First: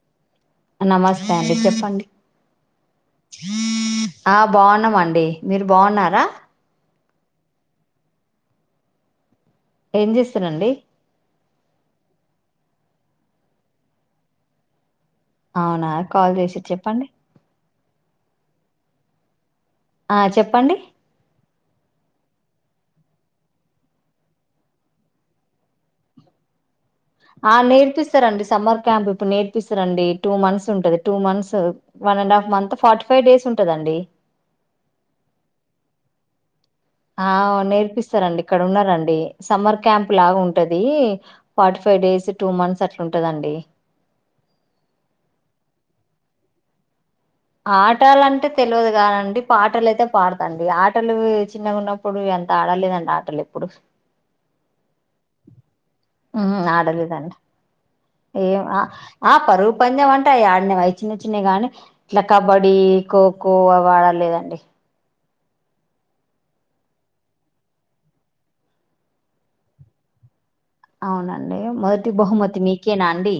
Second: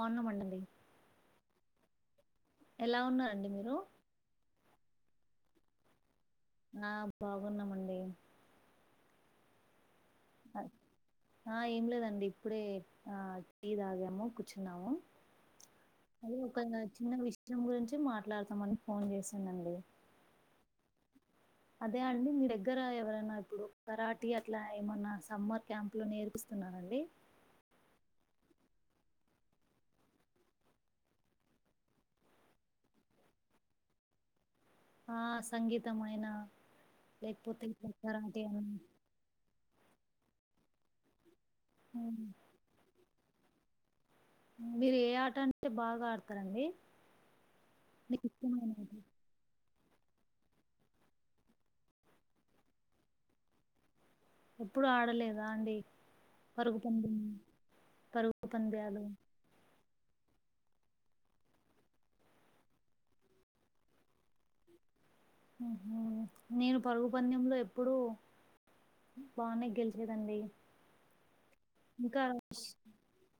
పన్నమండం నమస్తే అండి చెప్పండి ఎలా ఉన్నారండి మీరు న్నామ అండి మీరు బాగున్నారా ఆ బాగున్నామండి ఏం చేస్తానండి ఆ ఏం లేదండి ఇప్పుడే ఆ తీయ తాగాము కూర్చున్నాము. అవునా కాల్ చేసి చెప్పండి. వచ్చి మాట్లాడతామని ఫోన్ చేశానుండి ఆ చెప్పండి అదే అండి మీ దగ్గర ఎవరైనా ఇప్పుడు కరాఠీ అట్లా ఏమన్నా సమ్మర్ క్యాంప్ లో నేర్పిస్తున్నండి ఆ నేర్పిస్తారంండి సమ్మర్ క్యాంప్ ఇప్పుడు నేర్పిస్తారండి టూ మంత్స్ ఉంటది two months one and half month forty five days ఉంటదండి ఆ సంగీతం అయినా ఆ నేర్పిస్తారండి ఇక్కడ అని ఉన్నారండి సమ్మర్ క్యాంప్ లాగా ఉంటది forty five um, days two months అట్లాంట దండి మీరు ఏ ఆట అంటే బాగా ఆడతారండి మీకు ఆటలుంటే ఇష్టమైన తెలియదు ఆట కాదండి పాటలుయితే పాడతండి ఆటలు చిన్నగా ఉన్నప్పుడు ఎంత ఆడలేదండి ఆటలు ఎప్పుడు ఎప్పుడు ఆడలేదా అండి హ పరుగు పందెం నాడలిదం పరుగు ఏం పంద్యాలు ఆ పరు పందెం అంటే అవి ఆడినేవివి చిన్న చిన్నవి గానీ ఇట్లా కబడ్డీ ఖోఖో అవి ఆడాలలేదండి నేను పరుగు పందెంలో ఎప్పుడుూ బానే గెలిచేదండి అవునండి మొదటి ఇంకా బహుమతి మీకేనా అండి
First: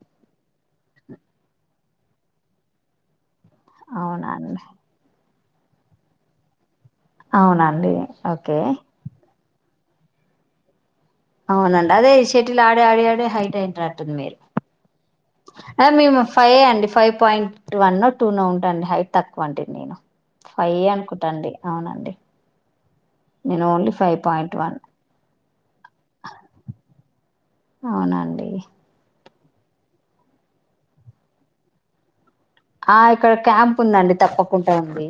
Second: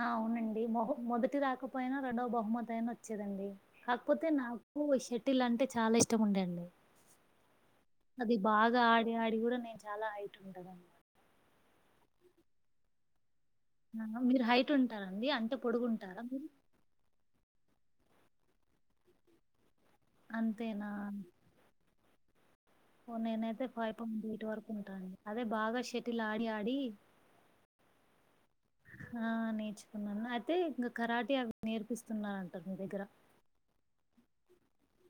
ఆ అవునండి మొ మొదటి దాక పోయినా రెండవ బహుమతి అయినా వచ్చేదండి కాకపోతే అవునండి నాకుూ వషే పటిల్ అంటే చాలా ఇష్టం ఉండే అండి అవునండి ఓకే ఆడి ఆడి గూడా నేను చాలా హైట్ ఉంటానండి అవునం అదే ఈ షటిల్ ఆడ ఆడి ఆడి హై ంది ఆ! మీరుద మీరు హైట్ ఉంటారండి? అంటే మేము పొడుగుంటారా మీరు? ఫైవ్ అండి five point one no two no ఉంటుండి హైట్ తక్కువ అంటడిది నేను ఫైవే అంతేనా? అనుకుంటాండి అవునండి నేను నేనైతే ఓన్లీ ఫైవ్ పాయింట్ ఎయిట్ వరకు వన్ ఉంటాడి అదే బాగా షటిలా ఆడి ఆడి అవునండి ఆ నేర్చుకున్నాను అయితే ఇంకా కరాటే అవి నేర్పిస్తున్నంట ఆ ఇక్కడ క్యాంప్ ఉందండి తప్పడా కుంటా ఉంది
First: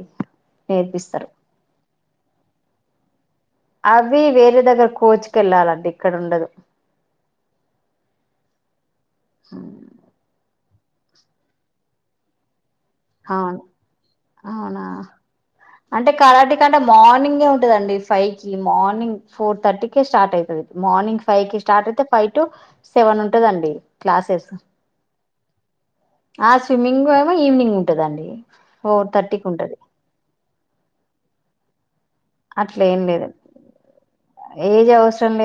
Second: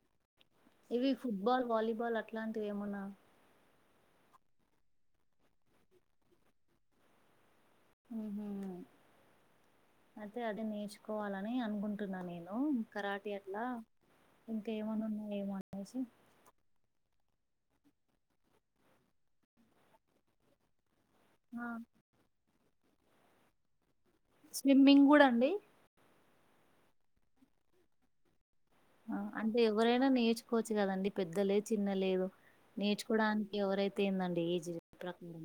ఇవి నేర్పిస్తారు ఫుట్‌బాల్ వాలీబాల్ అట్లాంటివి ఏమన్నా అవి వేరే దగ్గర కోచ్‌కి వెళ్ళాలండి ఇక్కడ ఉండదు ఊహు మే అది న ఎంచుకోవాలని అనుకుంటున్నా నేను కరాటీ అవును అట్లా అవునా ఇంకేమన్నా ఉన్నాయేమో అనేసి అంటే కరాటికంటే మార్నింగ్ ఉంటదండి ఫై కి మార్నింగ్ ఫోర్ థర్టీకే స్టార్ట్ అయితది మార్నింగ్ ఫైకి ఆ స్టార్ట్ అయితే ఫైటు సెవెన్ ఉంటదండి క్లాసెస్ స్విమ్మింగ్ కూడా అండి ఆ స్విమ్మింగ్ ఏమో ఈవినింగ్ ఉంటదండి ఫోర్ ఆ థర్టీకి అంటే ఉంటది ఎవరైనా నేర్చుకోవచ్చు కదండి పెద్ద లేదు చిన్న లేదు అట్లా ఏం లేదు నేర్చుకోవడానికి ఎవరైతే ఏందండి ఏజ్ ప్రకారం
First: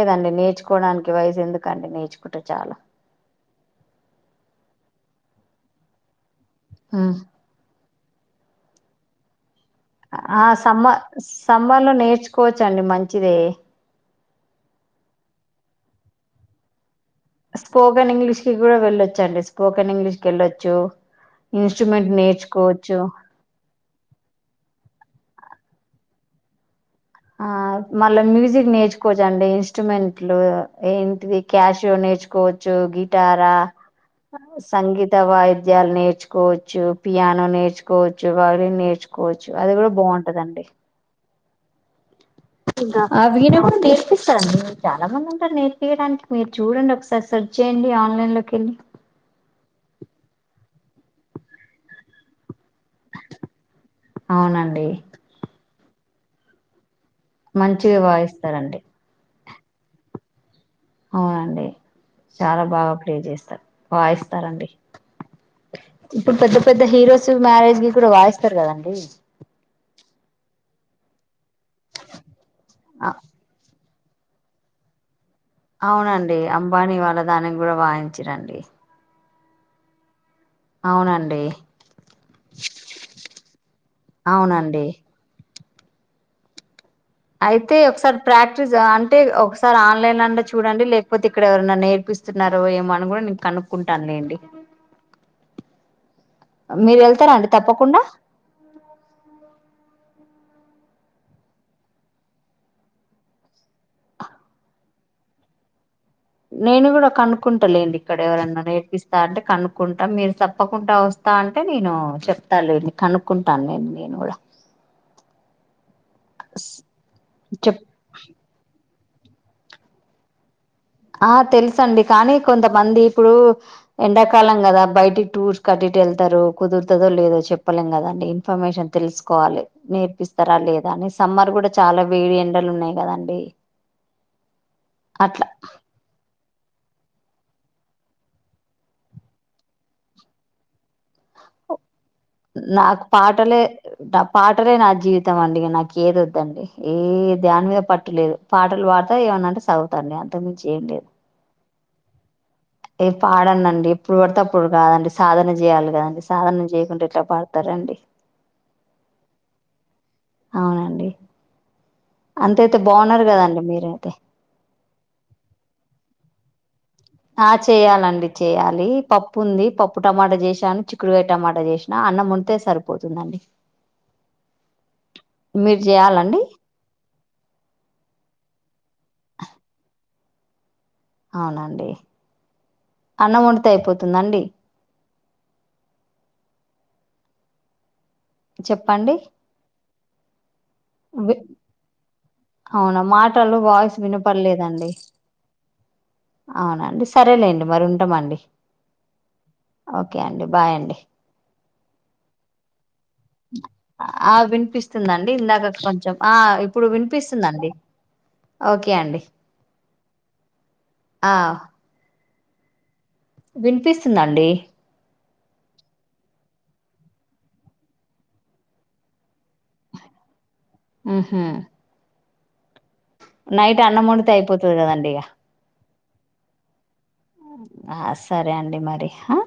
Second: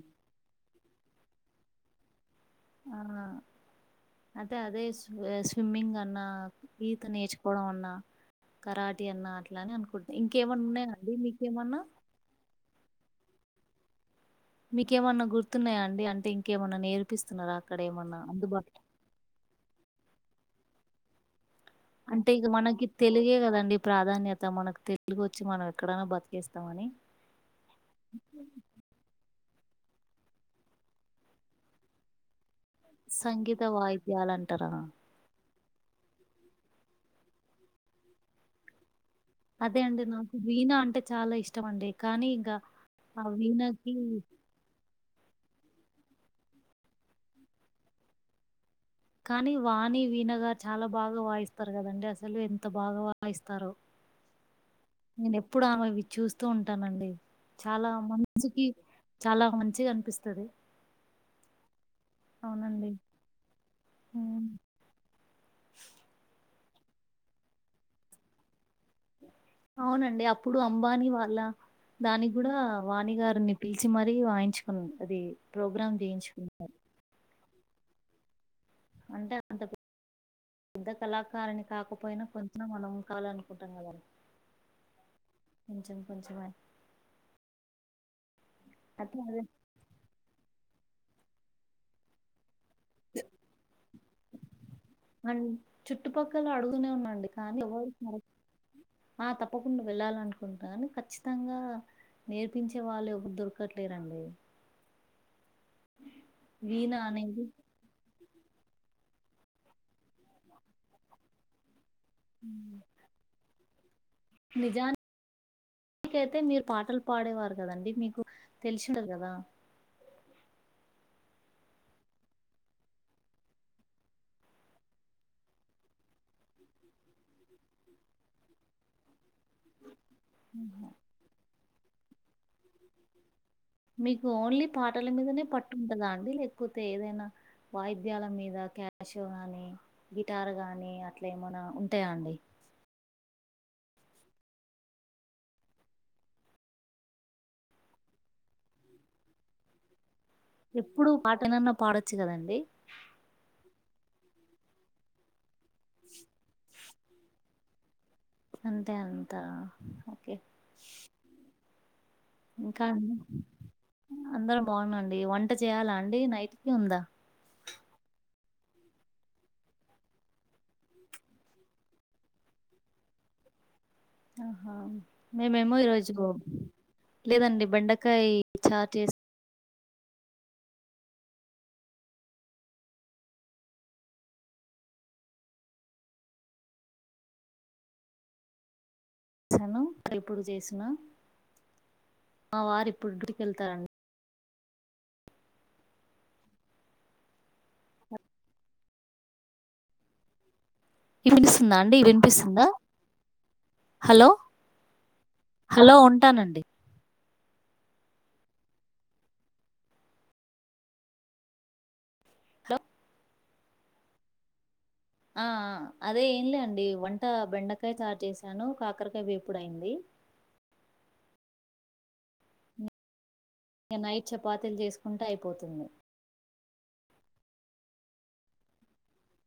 కోడానికి వయసు ఎందుకండి నేర్చుకో ఆ అదే అదే సు నువ్వే స్విమ్మింగ్ అన్న ఈత ఉమ్. నేర్చుకోవడం అన్నా కరాఠీ అన్నా అట్లే ఆ సమ్మ మీకేమన్నా సమ్మర్ లో నేర్చుకోవచ్చండి మంచిదే మీకేమన్నా గుర్తున్నాయా అండి అంటే ఇంకేమన్నా నేర్ స్పోకెన్ ఇంగ్లీష్ కి కూడా వెళ్ళొచ్చండి స్పోకెన్ ఇంగ్లీష్ కేల్లచ్చు అంటే ఇగా మనకి తెలుగే కదండి ప్రాధాన్యత మనకు తె తెలుగు వచ్చి మనం ఎక్కడైనా బతికేస్తామని ఆ మళ్ళ మ్యూజిక్ నేర్చుకోవచ్చండి ఇస్ ఇన్స్టుమెంట్లు ఏంటిది క్యాష్ నేర్చుకోవ చ్చు గిటార సంగీత వాయిద్యాలంటారా? సంగీత వాయి ధ్యాలూ నేర్చుకోవచ్చు పియానో నేర్చుకోవచ్చు వయోలిన్ నేర్చు అదే అండి నాకు వీనా అంటే చాలా ఇష్ ఇష్టమండి కానీ ఇంక ఇంకా ఆ అ వీణ కూడా వీణకి నేర్పిస్తారు చాలా మంది ఉంటరు నేర్పియడానికి మీరు చూడండి ఒకసారి సెర్చ్ చేయండి ఆన్లైన్ లోకి కేళ్ళి కానీ వాణి వీనగా చాలా బాగా వాయిస్తారు కదండి అసలు ఎంత బాగా వాయిస్తారో అవునం నేను ఎప్పుడు ఆమేయు చూస్తూ ఉంటానండి చాలా మంచిగా మనసుకి వాయిస్తారండి చాలా మంచిగా అనిపిస్తది అవునండి చాలా అవునండి. బాగా ప్లే చేస్తారు హ్మ్. వాయిస్తారండి ఇప్పుడు పెద్ద పెద్ద హీరోస్ మ్యారేజ్ కి కూడా వాయిస్తారు కదండి అవునండి అప్పుడు అంబానీ వాళ్ళ దానికి కూడా వాణిగారిని పి మచ్చి మరీ వాయించుకుని అది ప్రోగ్రామ్ అవునండి జేయించుకున్నారు. అంబానీ వాళ్ళ దానికి కూడా వాయిించ రండి అంటే అంత పెద్ద అవునండి కళాకారిని కాకపోయినా కొంచె మనం కాలనుకు అవునండి కొంచెం కొంచంచమ అయితే ఒకసారి ప్రాక్టీస్ అంటే అదే ఒకసారి ఆన్లైన్ అండ చూడండి లేకపోతే ఇక్కడ ఎవరైనా నేర్పిస్తున్నారు అరవ ఏమ అని కూడా నేను కనుక్కుంటాను నండి చెప్పు చుట్టుపక్కల అడుగుూనే ఉన్నాండి కానీ తప్పకుండా ఎ ఆ తప్పకుండా వెళ్ళాలనుకుంటా కాని ఖచ్చితంగా నేర్పించే వాళ్ళు ఎరు దొరకట్లేరండి నేను వీణ కూడా అనేది కనుక్కుంటాలేండి ఇక్కడ ఎవరన్నా నేర్పిస్తా అంటే కనుక్కుంటాం మీరు తప్పకుండా వస్తా అంటే నేను హ్మ్. చెప్తాని కనుక్కుంటాను నేను ను కూడా కూడా మీకైతే మీరు పాటలు పాడేవారు చెప్ కదండి మీకు తెలిసి దదా ఆ తెలుస అండి కానీ కొంతమంది ఇప్పుడు ఎండాకాలం కదా బయటికి టూర్స్ కట్టిటు వెళ్తారు కుదురుతుందో లేదో చెప్పలేం కదా అండి ఇన్ఫర్మేషన్ తెలుసుకో కోవాలి నేర్పిస్తారా లేదా అని సమ్మర్ కూడా చాలా వేడి ఎండలు ఉన్నాయి కదండి మీకు ఓన్లీ పాటల మీదనే అట్లా పట్టు ఉంటదా అండి అది లేకపోతే ఏదైనా వాయిద్యాల మీద క్యాషో గాని గిటార్ గానీ అట్లా ఏమనా ఉ నాకు పాట్ పాటలే పాటలే నా జీవితం అండి నాకు ఏది వద్దండి ఏ ధ్యాని మీద పట్టులేదు పాటలు పాడతా ఏమన్నాంటే చదువుతండి అ ఎప్పుడు పాటైనన్నా పాడొచ్చు కదండి ఏ పాడనండి ఇప్పుడు పడితే అప్పుడు కాదండి సాధన చేయాలి కదండి సాధనం చేయకుండా ఎట్లా పాడు తారండి అంటే అంత ఓకే. అవునండి అంతయితే ఇంకా అండి బాగున్నారు కదండి మీరైతే అందరం బాగుందండి వంట చేయాలా అండి నైట్ ఉందా ఆ చేయాలండి చేయ్యాలి పప్పు ఉంది పప్పు టమాటా చేసాను చిక్కుడుకాయ టమాటా చేసినా అన్నం ఉంటే సరిపోతుందండి మేము ఏమో మీరు ఈ రోజు చేయాలండి లేదండి బెండక్ కై చాట్ చెస్ అన్నం వండితే అయిపోతుందండి చెప్పండి ఎప్పుడు చేసినా వి మా వారు అవునా ఇప్పుడు [unintelligible] మాటలు వెళ్తారండి వాయిస్ వినపడలేదండి అవునండి సరేలేండి మరి ఉంటామండి ఓకే అండి బాయ్ అండి వినిస్తుందా అండి వినిపిస్తుందా హలో! ఆ వినిపిస్తుందండి ఇందాక హలో! కొంచెం ఆ ఉంటానండి. ఇప్పుడు వినిపిస్ తుందండి ఓకే అండి ఆ విన్పిస్తుందండి ఆ ఆ అదే ఏంలే అండి వంట బెండకాయ కా చేశాను కాకరకాయ వేపుడయ్యింది ఊహూ నైట్ వండితే అయిపోతది చపాతీలు కదండి ఇగ చేసుకుంటే ఐపోతుంది ఆ సరే అండి మరి హా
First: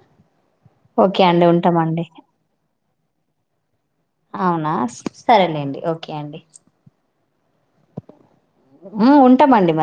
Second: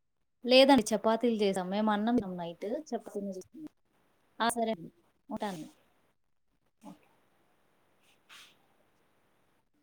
లేదండి చపాతీలు చేసాం మేము అన్నం [unintelligible] నైట్ [inaudible] చేస్తాం సరే అవునా అండి ఉంటాను సరేలేండి ఓకే అండి ఓకే ఆ ఉంటామండి మ